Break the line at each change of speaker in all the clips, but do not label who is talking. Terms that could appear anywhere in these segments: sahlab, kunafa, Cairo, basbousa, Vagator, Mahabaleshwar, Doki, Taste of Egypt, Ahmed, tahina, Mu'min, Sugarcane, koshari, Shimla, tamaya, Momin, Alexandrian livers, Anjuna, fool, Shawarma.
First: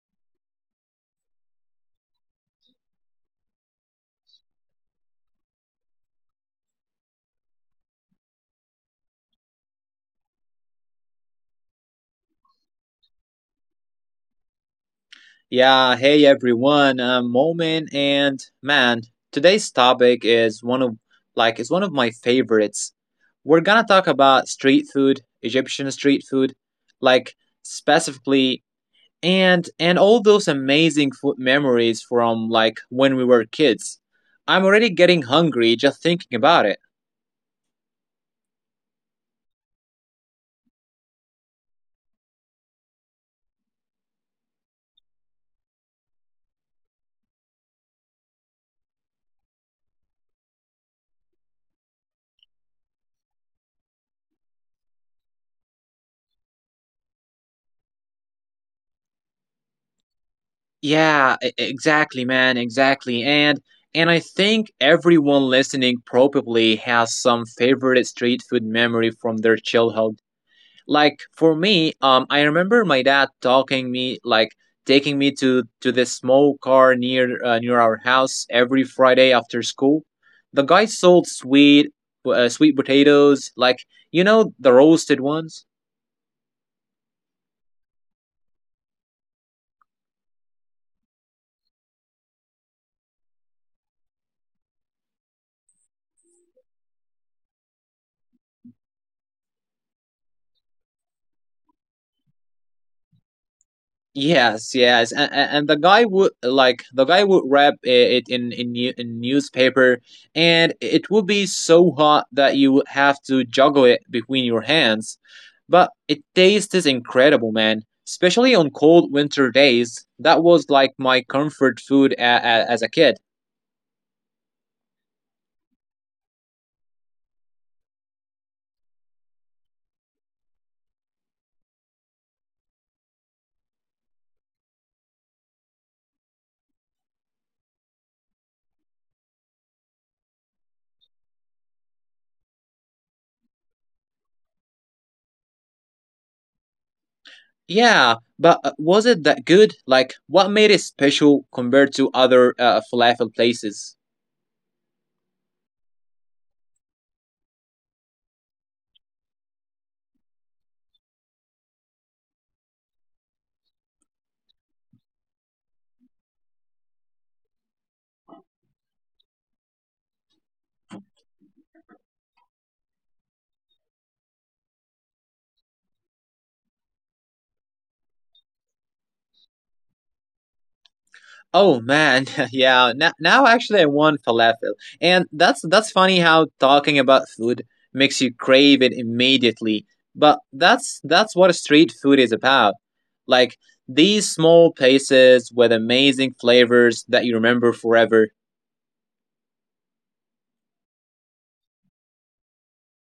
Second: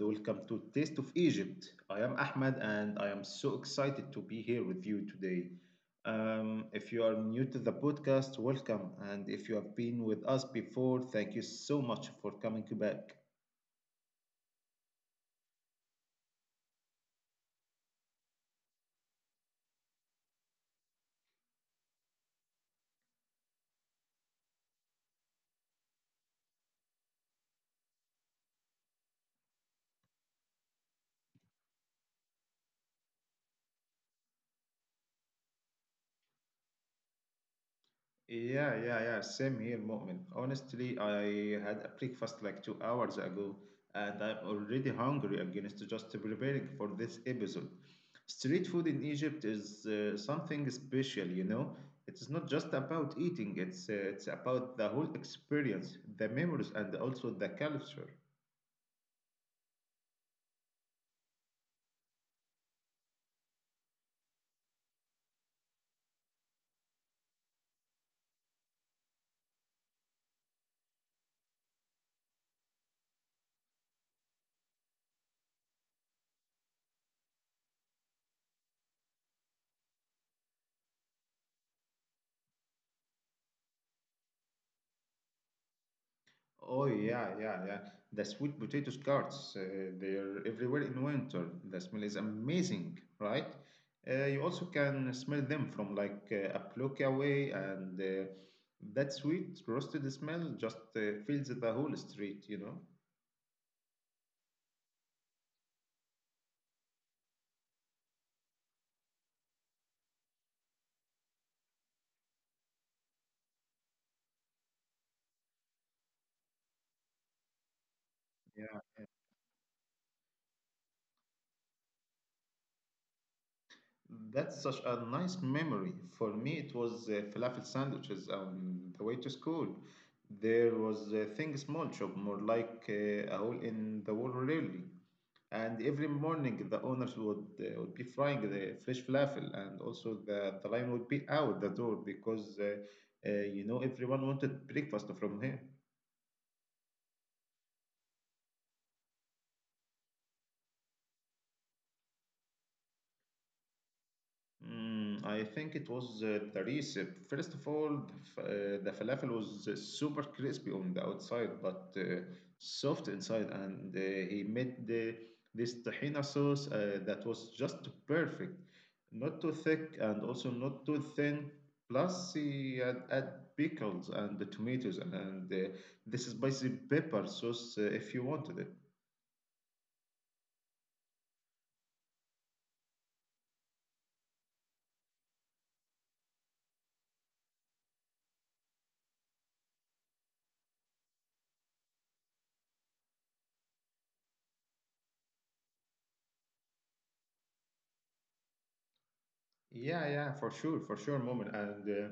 welcome to Taste of Egypt. I am Ahmed, and I am so excited to be here with you today. If you are new to the podcast, welcome. And if you have been with us before, thank you so much for coming back.
Yeah, hey everyone, I'm Momin, and man, today's topic is one of like it's one of my favorites. We're gonna talk about street food, Egyptian street food, like specifically, and all those amazing food memories from like when we were kids. I'm already getting hungry just thinking about it.
Yeah, yeah, yeah. Same here, Mu'min. Honestly, I had a breakfast like 2 hours ago, and I'm already hungry against just preparing for this episode. Street food in Egypt is something special, you know. It's not just about eating, it's about the whole experience, the memories, and also the culture.
Yeah, exactly, man, exactly. And I think everyone listening probably has some favorite street food memory from their childhood. Like for me, I remember my dad talking me like taking me to this small car near near our house every Friday after school. The guy sold sweet potatoes, like the roasted ones.
Oh yeah, yeah, yeah. The sweet potato cards, they're everywhere in winter. The smell is amazing, right? You also can smell them from like a block away, and that sweet roasted smell just fills the whole street, you know?
Yes, yes, and the guy would wrap it in newspaper, and it would be so hot that you would have to juggle it between your hands. But it tastes incredible, man. Especially on cold winter days, that was like my comfort food as a kid.
That's such a nice memory. For me, it was falafel sandwiches on the way to school. There was a thing small shop, more like a hole in the wall, really. And every morning, the owners would be frying the fresh falafel, and also the line would be out the door because uh, you know everyone wanted breakfast from here.
Yeah, but was it that good? Like, what made it special compared to other falafel places?
Mm, I think it was the recipe. First of all, the falafel was super crispy on the outside, but soft inside. And he made this tahina sauce that was just perfect, not too thick and also not too thin. Plus, he had, add pickles and the tomatoes and this spicy pepper sauce if you wanted it.
Oh man, yeah. Now actually, I want falafel, and that's funny how talking about food makes you crave it immediately. But that's what street food is about. Like these small places with amazing flavors that you remember forever.
Yeah, yeah, for sure, moment. And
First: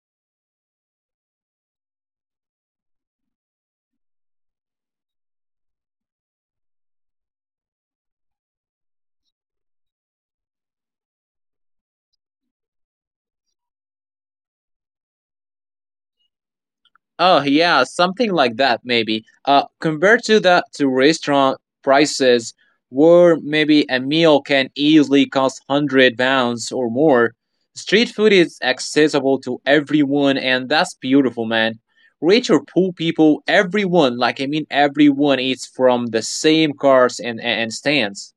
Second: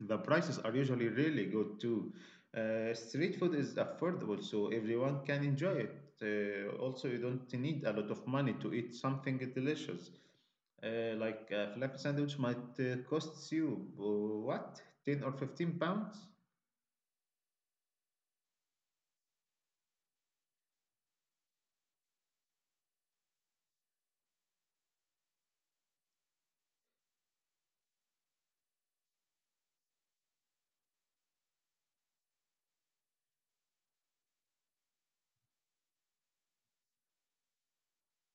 the prices are usually really good too. Street food is affordable, so everyone can enjoy it. Also, you don't need a lot of money to eat something delicious. Like a flap sandwich might cost you what, 10 or 15 pounds?
Oh yeah, something like that maybe. Compared to the to restaurant prices, where maybe a meal can easily cost 100 pounds or more, street food is accessible to everyone, and that's beautiful, man. Rich or poor people, everyone, like I mean, everyone eats from the same cars and stands.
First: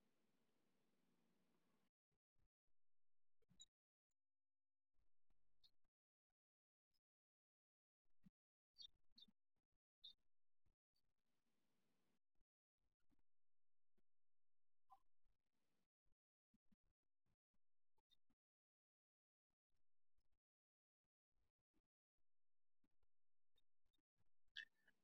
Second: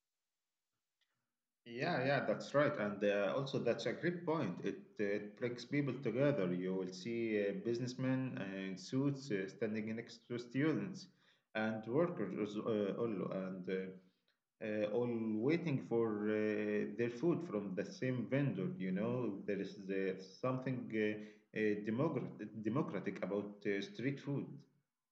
Yeah, yeah, that's right. And also, that's a great point. It brings people together. You will see businessmen in suits standing next to students and workers, all waiting for their food from the same vendor. You know, there is something democratic about street food.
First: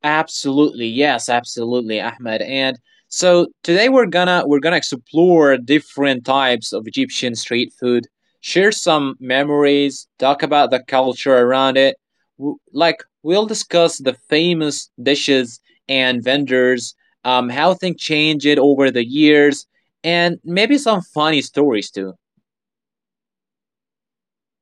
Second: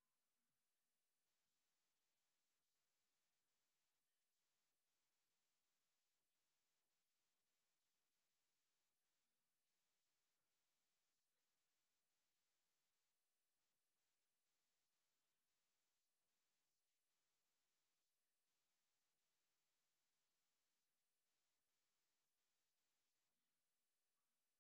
Absolutely, yes, absolutely, Ahmed. And so today we're gonna explore different types of Egyptian street food, share some memories, talk about the culture around it. Like, we'll discuss the famous dishes and vendors, how things changed over the years, and maybe some funny stories too.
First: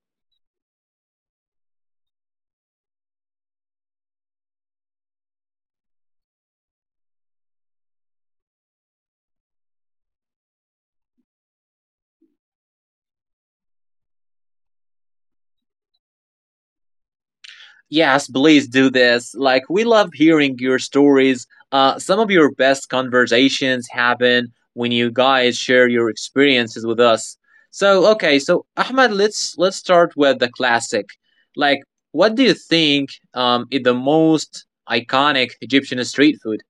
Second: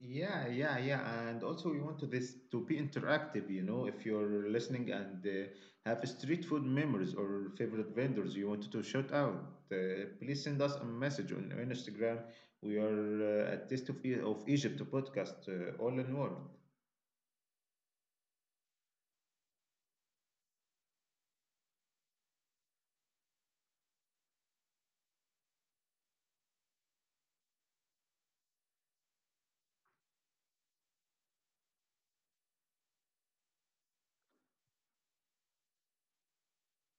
Yeah, yeah, yeah. And also, we want to this to be interactive. You know, if you're listening and have street food memories or favorite vendors you want to shout out, uh, please send us a message on Instagram. We are at Taste of, Egypt podcast, all in one.
Yes, please do this. Like, we love hearing your stories. Some of your best conversations happen when you guys share your experiences with us. So, okay, so Ahmed, let's start with the classic. Like, what do you think is the most iconic Egyptian street food?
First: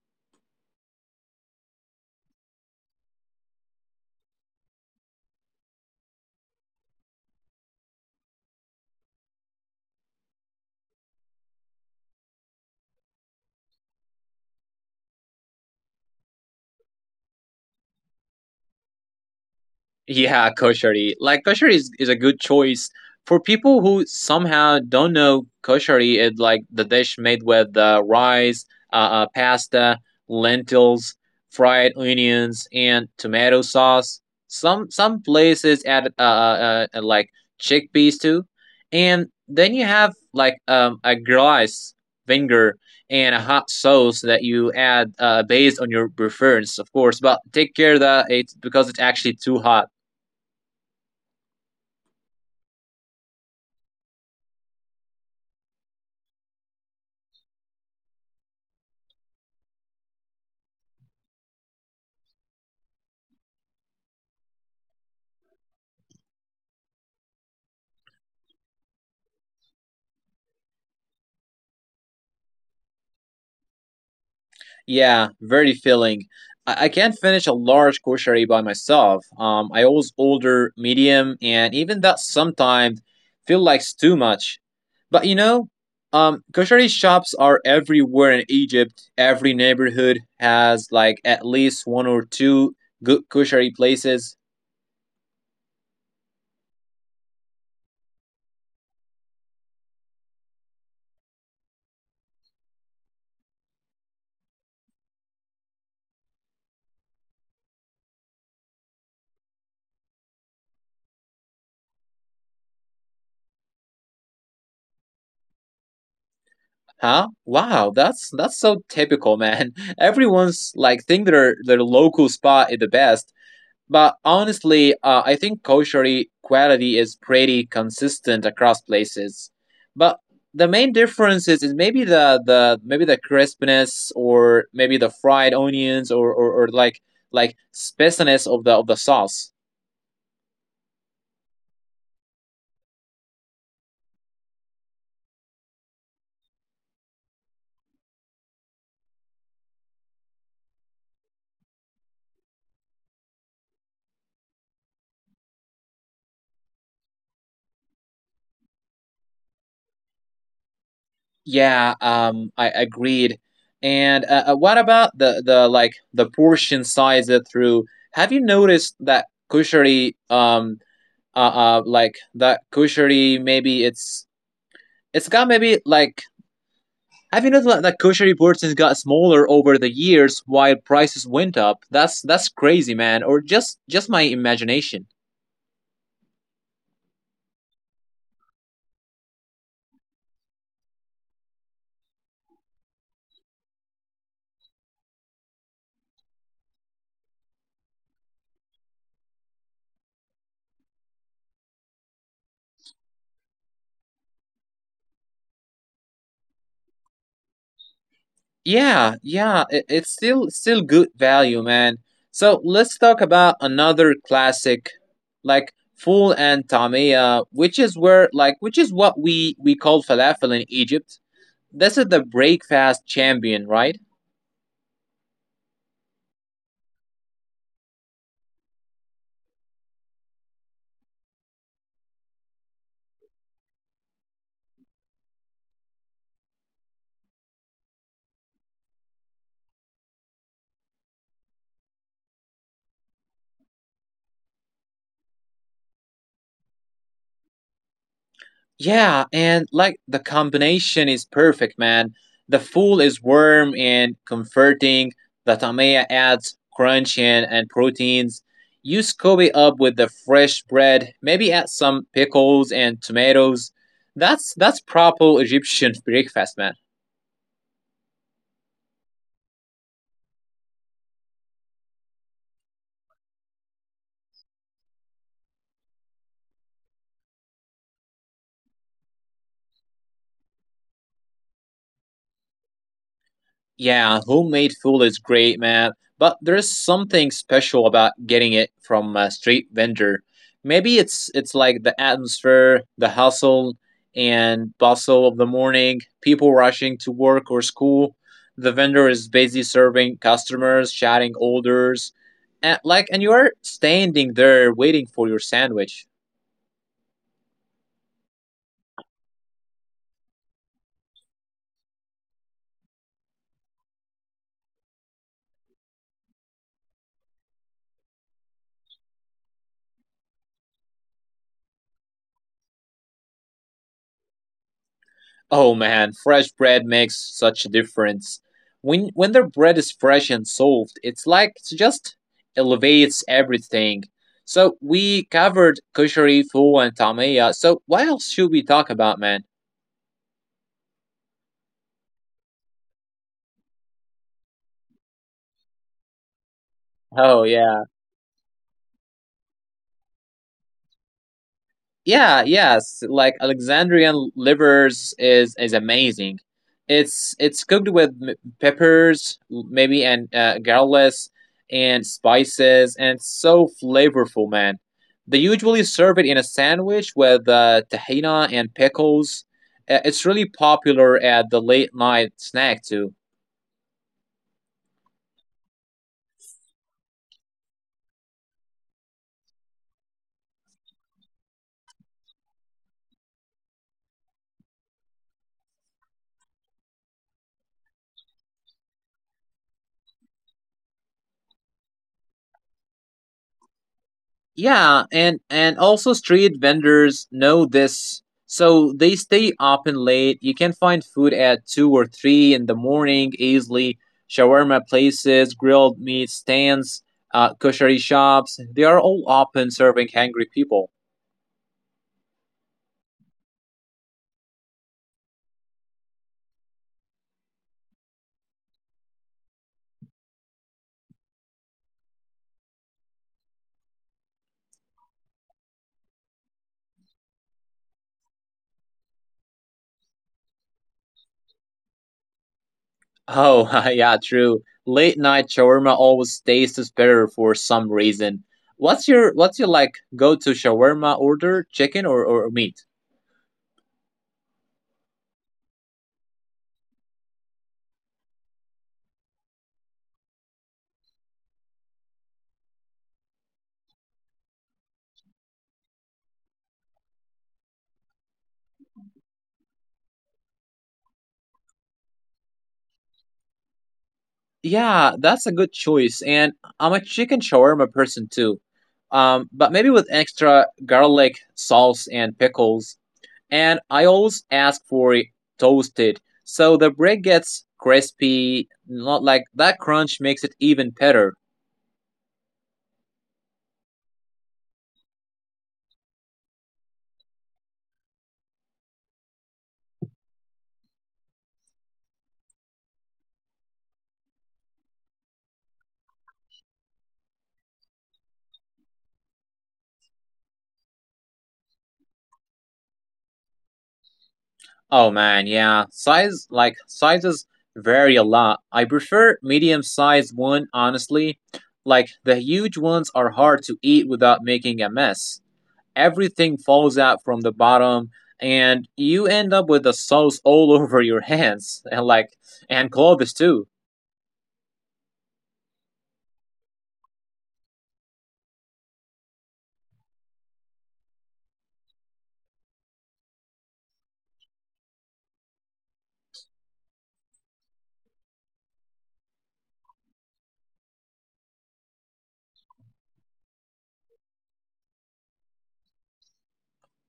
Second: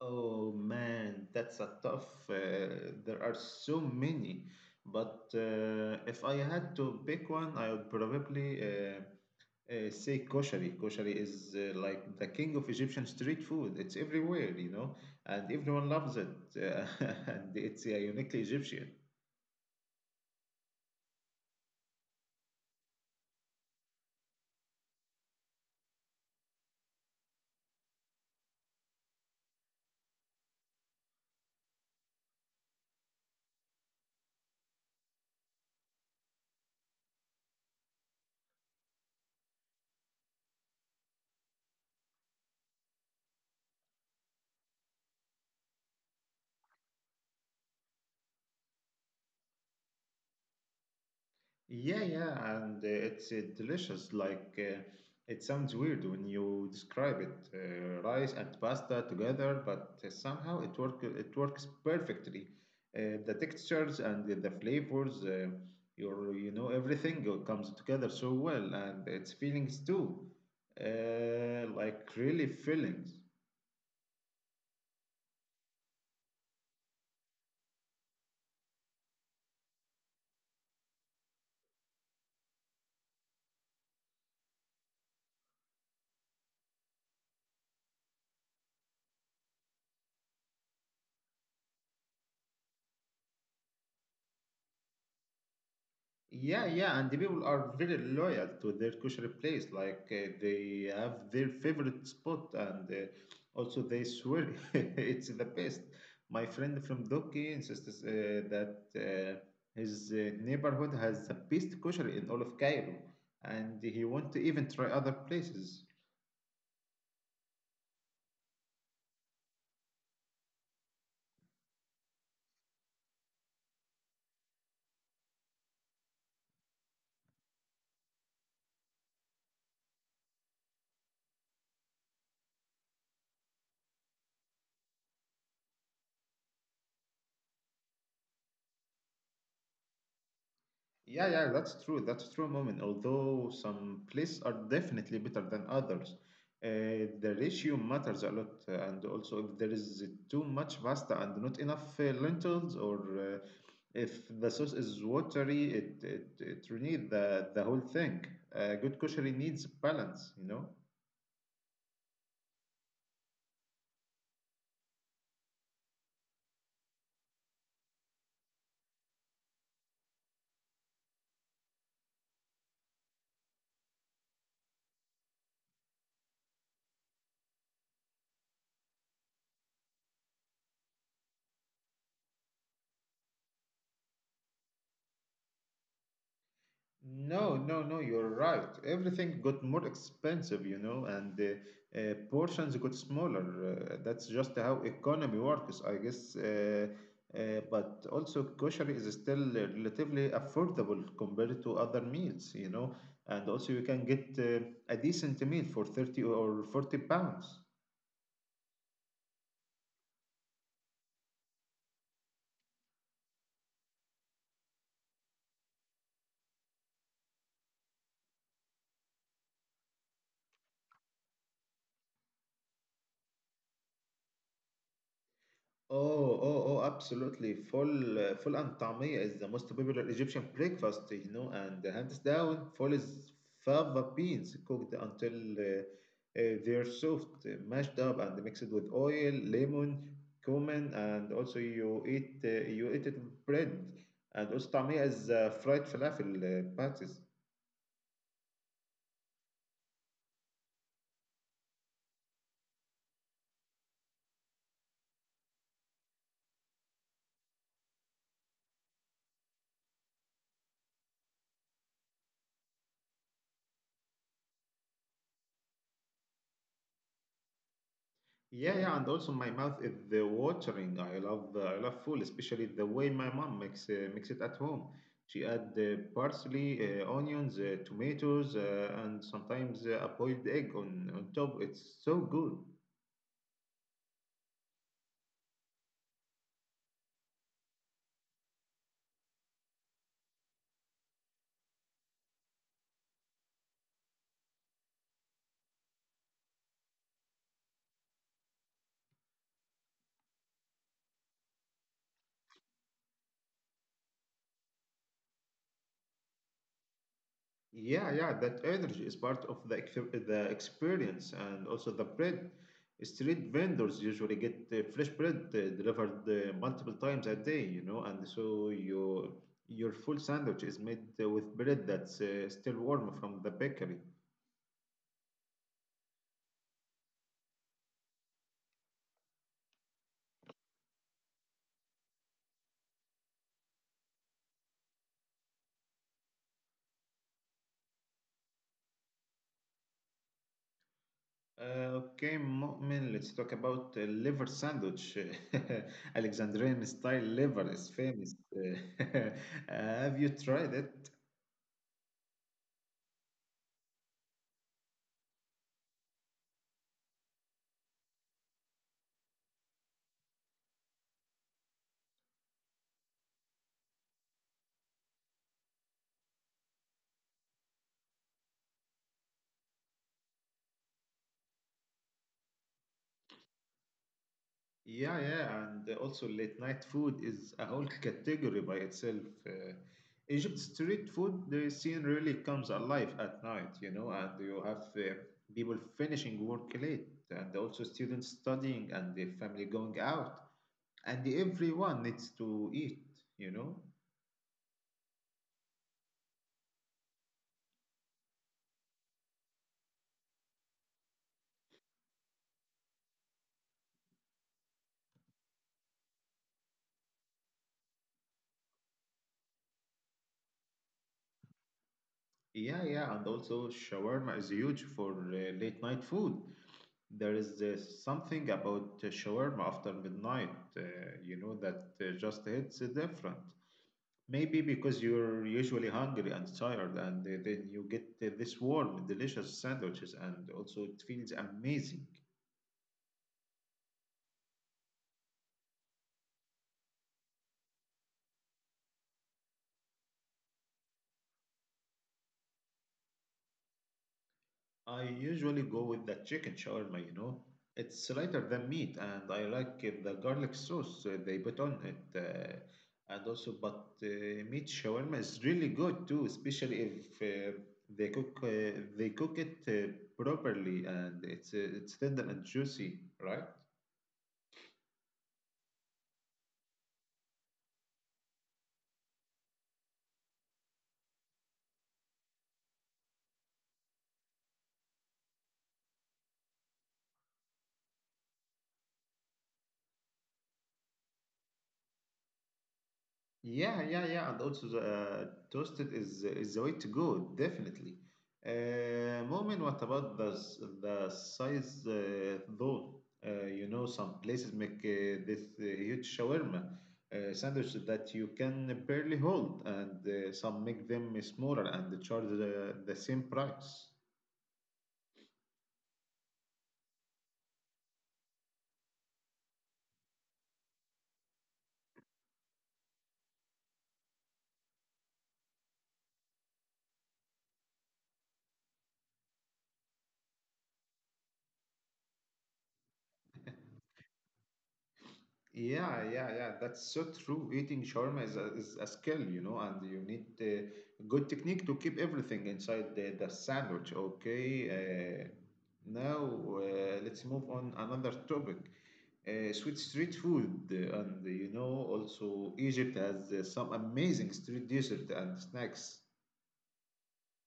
Oh man, that's a tough. There are so many, but if I had to pick one, I would probably say koshari. Koshari is like the king of Egyptian street food. It's everywhere, you know, and everyone loves it, and it's uniquely Egyptian.
Yeah, koshari. Like koshari is a good choice for people who somehow don't know koshari. It like the dish made with rice, pasta, lentils, fried onions, and tomato sauce. Some places add like chickpeas too, and then you have like a glass vinegar and a hot sauce that you add based on your preference, of course. But take care that it's, because it's actually too hot.
Yeah, yeah, and it's delicious. Like it sounds weird when you describe it, rice and pasta together, but somehow it works perfectly. The textures and the flavors, your you know everything comes together so well, and its feelings too, like really feelings.
Yeah, very filling. I can't finish a large grocery by myself. I always order medium, and even that sometimes feel like it's too much. But grocery shops are everywhere in Egypt. Every neighborhood has like at least one or two good grocery places.
Yeah, yeah, and the people are very loyal to their kosher place. Like they have their favorite spot, and also they swear it's the best. My friend from Doki insists that his neighborhood has the best kosher in all of Cairo, and he wants to even try other places.
Huh? Wow, that's so typical, man. Everyone's like think their local spot is the best. But honestly, I think kosher quality is pretty consistent across places. But the main difference is maybe the maybe the crispness, or maybe the fried onions, or like spiciness of the sauce.
Yeah, yeah, that's true. That's true, moment. Although some places are definitely better than others, uh, the ratio matters a lot. And also, if there is too much pasta and not enough lentils, or if the sauce is watery, it really the whole thing. Good cookery needs balance, you know.
Yeah, I agreed. And what about the portion size it through? Have you noticed that kosher um like that kosher maybe it's got maybe like Have you noticed that kosher portions got smaller over the years while prices went up? That's crazy, man, or just my imagination.
No, no, no, you're right. Everything got more expensive, you know, and portions got smaller. That's just how economy works, I guess. But also, kosher is still relatively affordable compared to other meals, you know, and also you can get a decent meal for 30 or 40 pounds.
Yeah, yeah, it's still good value, man. So let's talk about another classic, like full and tamia, which is what we call falafel in Egypt. This is the breakfast champion, right?
Oh, oh, oh, absolutely. Full, full and tamia is the most popular Egyptian breakfast, you know, and hands down, full is fava beans cooked until they're soft, mashed up, and mixed with oil, lemon, cumin, and also you eat it with bread. And also tamia is fried falafel patties.
Yeah, and like the combination is perfect, man. The fool is warm and comforting. The tamaya adds crunch and proteins. You scoop it up with the fresh bread, maybe add some pickles and tomatoes. That's proper Egyptian breakfast, man.
Yeah, yeah, and also my mouth is the watering. I love food, especially the way my mom makes it at home. She add parsley, onions, tomatoes, and sometimes a boiled egg on top. It's so good.
Yeah, homemade food is great, man. But there's something special about getting it from a street vendor. Maybe it's like the atmosphere, the hustle and bustle of the morning, people rushing to work or school. The vendor is busy serving customers, shouting orders, and you are standing there waiting for your sandwich.
Yeah, yeah, that energy is part of the experience and also the bread. Street vendors usually get fresh bread delivered multiple times a day, you know, and so your full sandwich is made with bread that's still warm from the bakery.
Oh man, fresh bread makes such a difference. When their bread is fresh and soft, it's like it just elevates everything. So we covered kushari, foo, and tamaya. So what else should we talk about, man?
Okay, Mu'min, let's talk about liver sandwich. Alexandrian style liver
Oh
is
yeah.
famous. Have you tried it?
Yeah, yes, like Alexandrian livers is amazing. It's cooked with peppers, maybe, and garlic and spices, and it's so flavorful, man. They usually serve it in a sandwich with tahina and pickles. It's really popular at the late night snack too.
Yeah, yeah, and also late night food is a whole category by itself. Uh, Egypt's street food the scene really comes alive at night, you know, and you have people finishing work late, and also students studying and the family going out, and everyone needs to eat, you know.
Yeah, and also street vendors know this, so they stay open late. You can find food at 2 or 3 in the morning easily. Shawarma places, grilled meat stands, kosher shops—they are all open, serving hungry people.
Yeah, yeah, and also shawarma is huge for late night food. There is something about shawarma after midnight, uh, you know, that just hits different. Maybe because you're usually hungry and tired, and then you get this warm, delicious sandwiches, and also it feels amazing.
Oh, yeah, true. Late night shawarma always tastes better for some reason. What's your like go to shawarma order? Chicken, or meat?
I usually go with the chicken shawarma, you know. It's lighter than meat, and I like the garlic sauce they put on it. But meat shawarma is really good too, especially if they cook it properly and it's tender and juicy, right?
Yeah, that's a good choice. And I'm a chicken shawarma person too. But maybe with extra garlic, sauce, and pickles. And I always ask for it toasted, so the bread gets crispy. Not like, that crunch makes it even better.
Yeah, yeah, yeah, and also the toasted is the way to go, definitely. Moment, what about the size though? You know, some places make this huge shawarma sandwich that you can barely hold, and some make them smaller and charge the same price.
Oh man, yeah. Sizes vary a lot. I prefer medium sized one honestly. Like the huge ones are hard to eat without making a mess. Everything falls out from the bottom, and you end up with the sauce all over your hands, and clothes too.
Yeah, yeah, yeah. That's so true. Eating shawarma is is a skill, you know, and you need good technique to keep everything inside the sandwich. Okay. Now let's move on another topic. Sweet street food, and you know, also Egypt has some amazing street dessert and snacks.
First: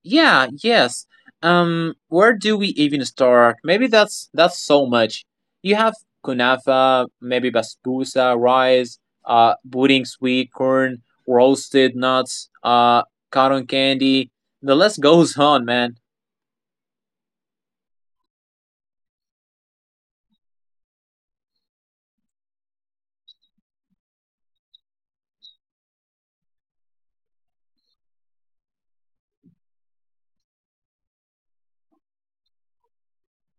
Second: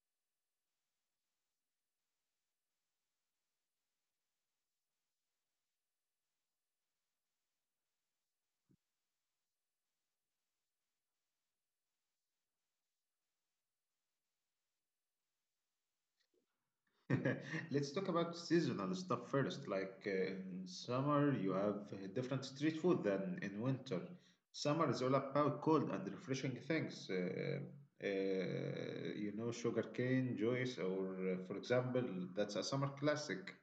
Yeah, yes. Where do we even start? Maybe that's so much. You have kunafa, maybe basbousa, rice pudding, sweet corn, roasted nuts, cotton candy. The list goes on, man.
Let's talk about seasonal stuff first. Like in summer, you have different street food than in winter. Summer is all about cold and refreshing things. Uh, you know, sugarcane, Joyce, or for example, that's a summer classic.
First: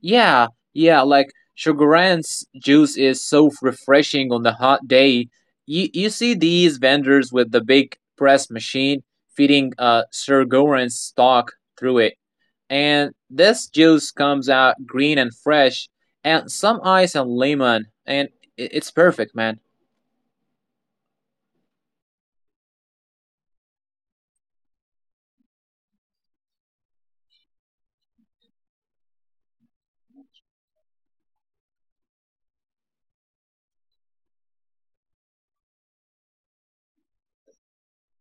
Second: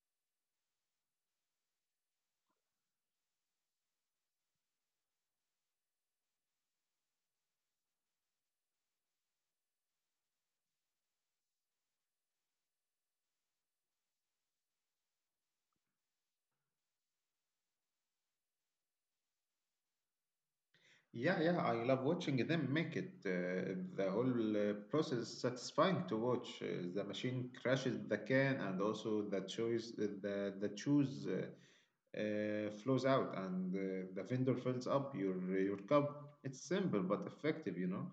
Yeah, yeah, like Sugaran's juice is so refreshing on the hot day. You see these vendors with the big press machine feeding Sugaran's stock through it. And this juice comes out green and fresh, and some ice and lemon, and it's perfect, man.
Yeah, yeah, I love watching them make it. The whole process is satisfying to watch. The machine crashes the can, and also the choice, the chews. Flows out and the vendor fills up your cup. It's simple but effective, you know.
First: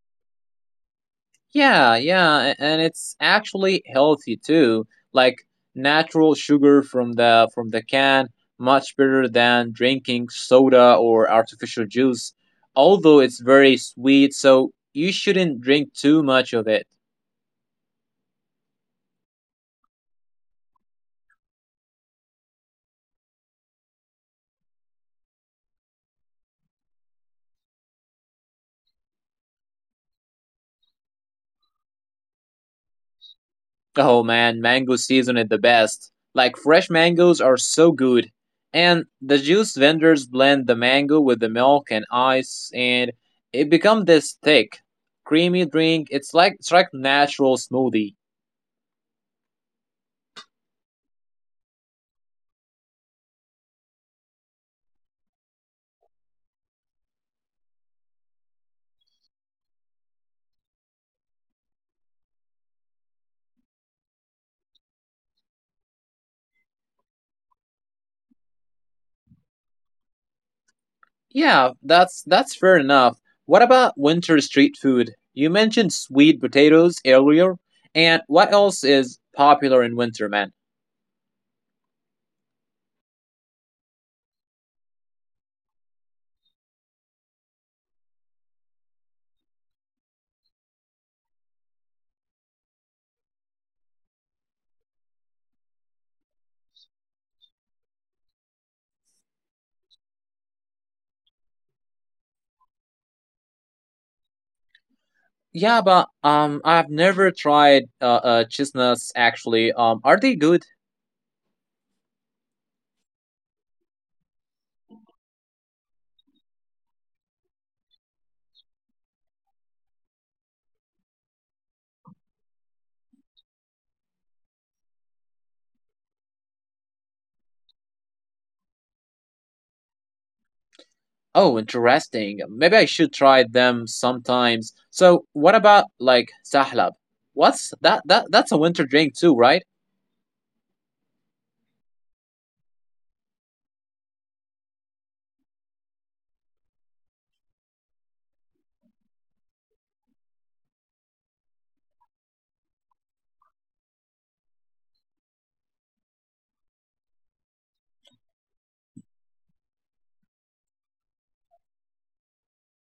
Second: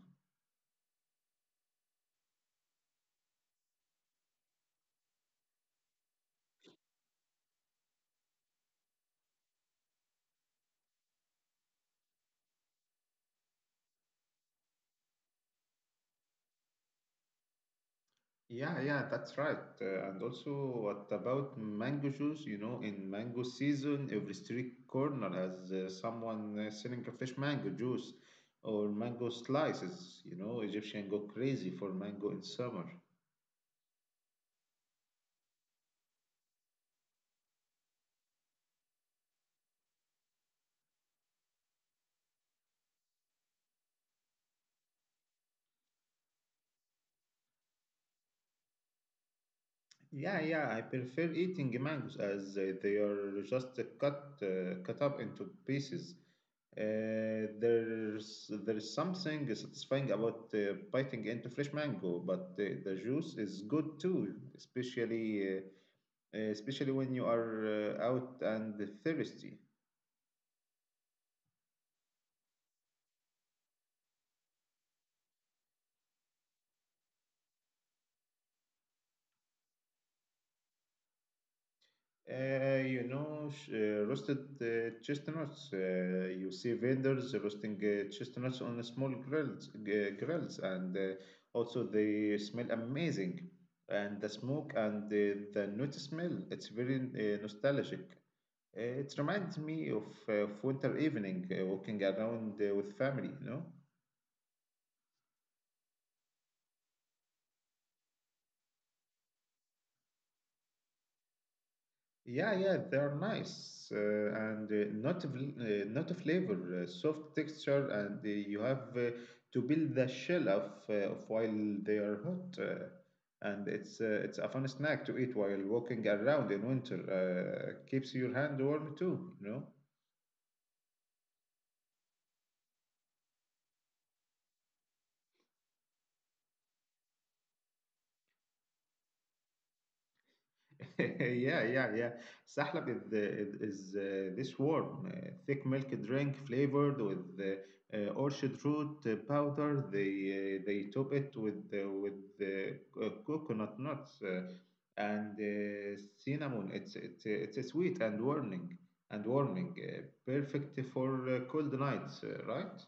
Yeah, yeah, and it's actually healthy too. Like natural sugar from the can, much better than drinking soda or artificial juice. Although it's very sweet, so you shouldn't drink too much of it.
Yeah, yeah, that's right. And also, what about mango juice? You know, in mango season, every street corner has someone selling a fresh mango juice or mango slices. You know, Egyptians go crazy for mango in summer.
Oh man, mango season is the best. Like fresh mangoes are so good. And the juice vendors blend the mango with the milk and ice, and it becomes this thick, creamy drink. It's like natural smoothie.
Yeah, yeah, I prefer eating mangoes as they are just cut up into pieces. There's something satisfying about biting into fresh mango, but the juice is good too, especially when you are out and thirsty.
Yeah, that's fair enough. What about winter street food? You mentioned sweet potatoes earlier, and what else is popular in winter, man?
You know, roasted chestnuts. You see vendors roasting chestnuts on a small grills, grills, and also they smell amazing. And the smoke and the nut smell, it's very nostalgic. It reminds me of winter evening, walking around with family, you know?
Yeah, but I've never tried chestnuts actually. Are they good?
Yeah, yeah, they are nice and not a flavor, soft texture, and you have to build the shell of while they are hot, and it's a fun snack to eat while walking around in winter. Keeps your hand warm too, you know.
Oh, interesting. Maybe I should try them sometimes. So, what about like sahlab? What's that? That's a winter drink too, right?
Yeah, yeah, yeah. Sahlab is this warm, thick milk drink flavored with orchid root powder. They top it with coconut nuts and cinnamon. It's a sweet and warming and warming. Perfect for cold nights, right?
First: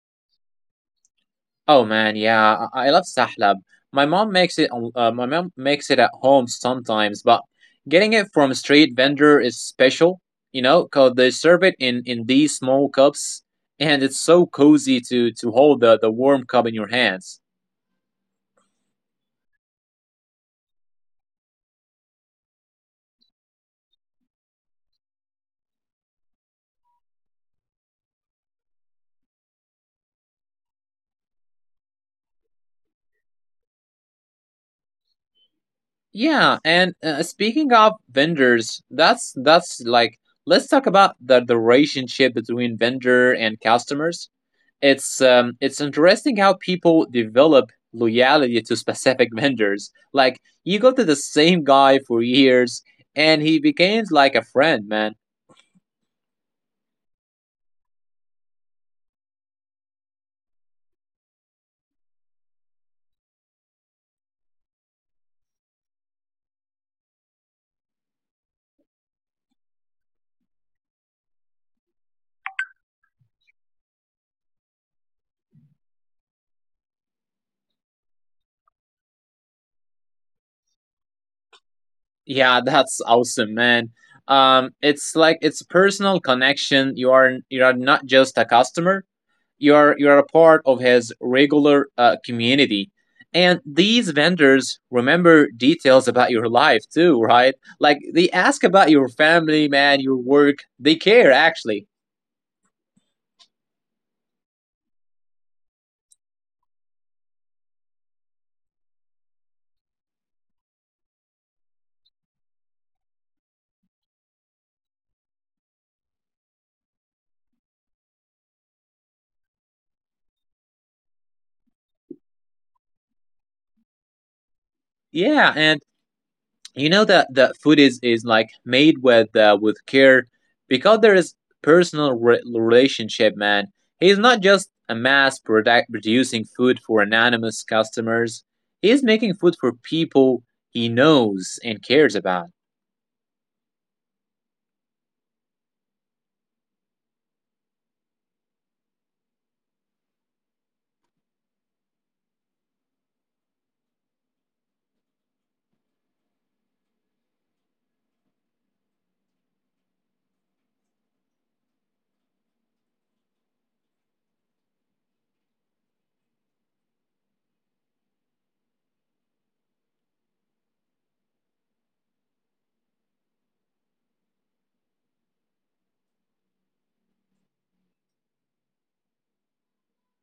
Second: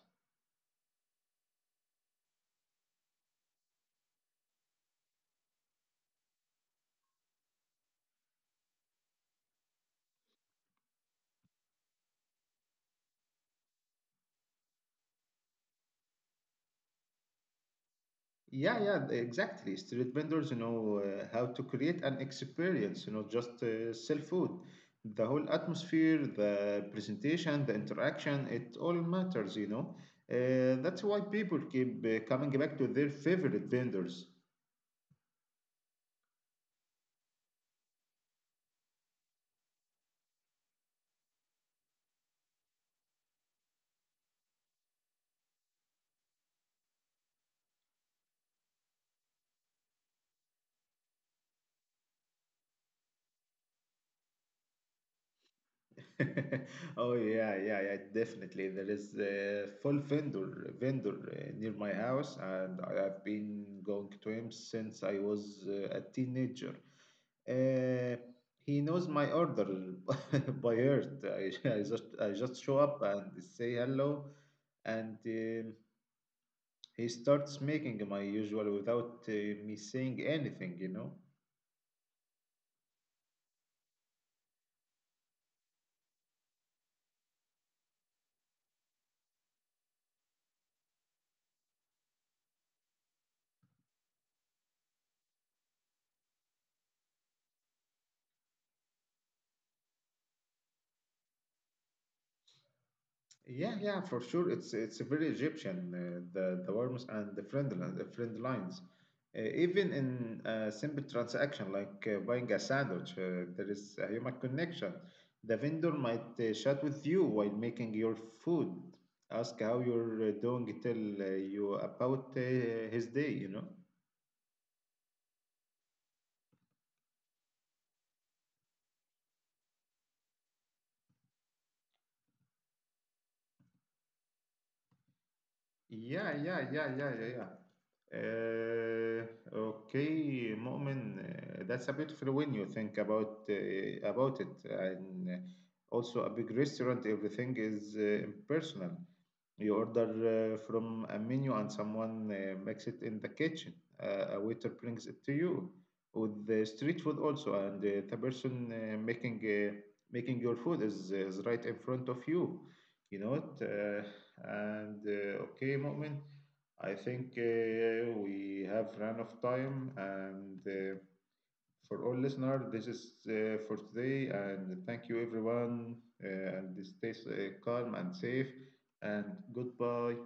Oh man, yeah, I love sahlab. My mom makes it. My mom makes it at home sometimes, but getting it from a street vendor is special. You know, cause they serve it in these small cups, and it's so cozy to hold the warm cup in your hands.
Yeah, yeah, exactly. Street vendors know how to create an experience, you know, just sell food. The whole atmosphere, the presentation, the interaction, it all matters, you know. That's why people keep coming back to their favorite vendors.
Yeah, and speaking of vendors, that's like let's talk about the relationship between vendor and customers. It's interesting how people develop loyalty to specific vendors. Like you go to the same guy for years, and he becomes like a friend, man.
Oh yeah, yeah, yeah, definitely. There is a full vendor near my house, and I have been going to him since I was a teenager. Uh, he knows my order by heart. I just show up and say hello, and he starts making my usual without me saying anything, you know.
Yeah, that's awesome, man. It's like it's personal connection. You are not just a customer, you're a part of his regular community. And these vendors remember details about your life too, right? Like, they ask about your family, man, your work, they care actually.
Yeah, yeah, for sure. It's very Egyptian, the worms and the friend lines. Even in a simple transaction like buying a sandwich, there is a human connection. The vendor might chat with you while making your food, ask how you're doing, tell you about his day, you know.
Yeah, and you know that the food is like made with care, because there is personal relationship, man. He's not just a mass product
Yeah,
producing
yeah,
food
yeah,
for
yeah, yeah, yeah.
anonymous customers. He's
Uh,
making food for people
okay,
he
Mu'min,
knows
that's
and
a
cares
beautiful when
about.
you think about it, and also a big restaurant. Everything is impersonal. You order from a menu, and someone makes it in the kitchen. A waiter brings it to you. With the street food also, and the person making your food is right in front of you. You know it. And okay, Mu'min, I think we have run of time. And for all listeners, this is for today. And thank you, everyone. And stay calm and safe. And goodbye.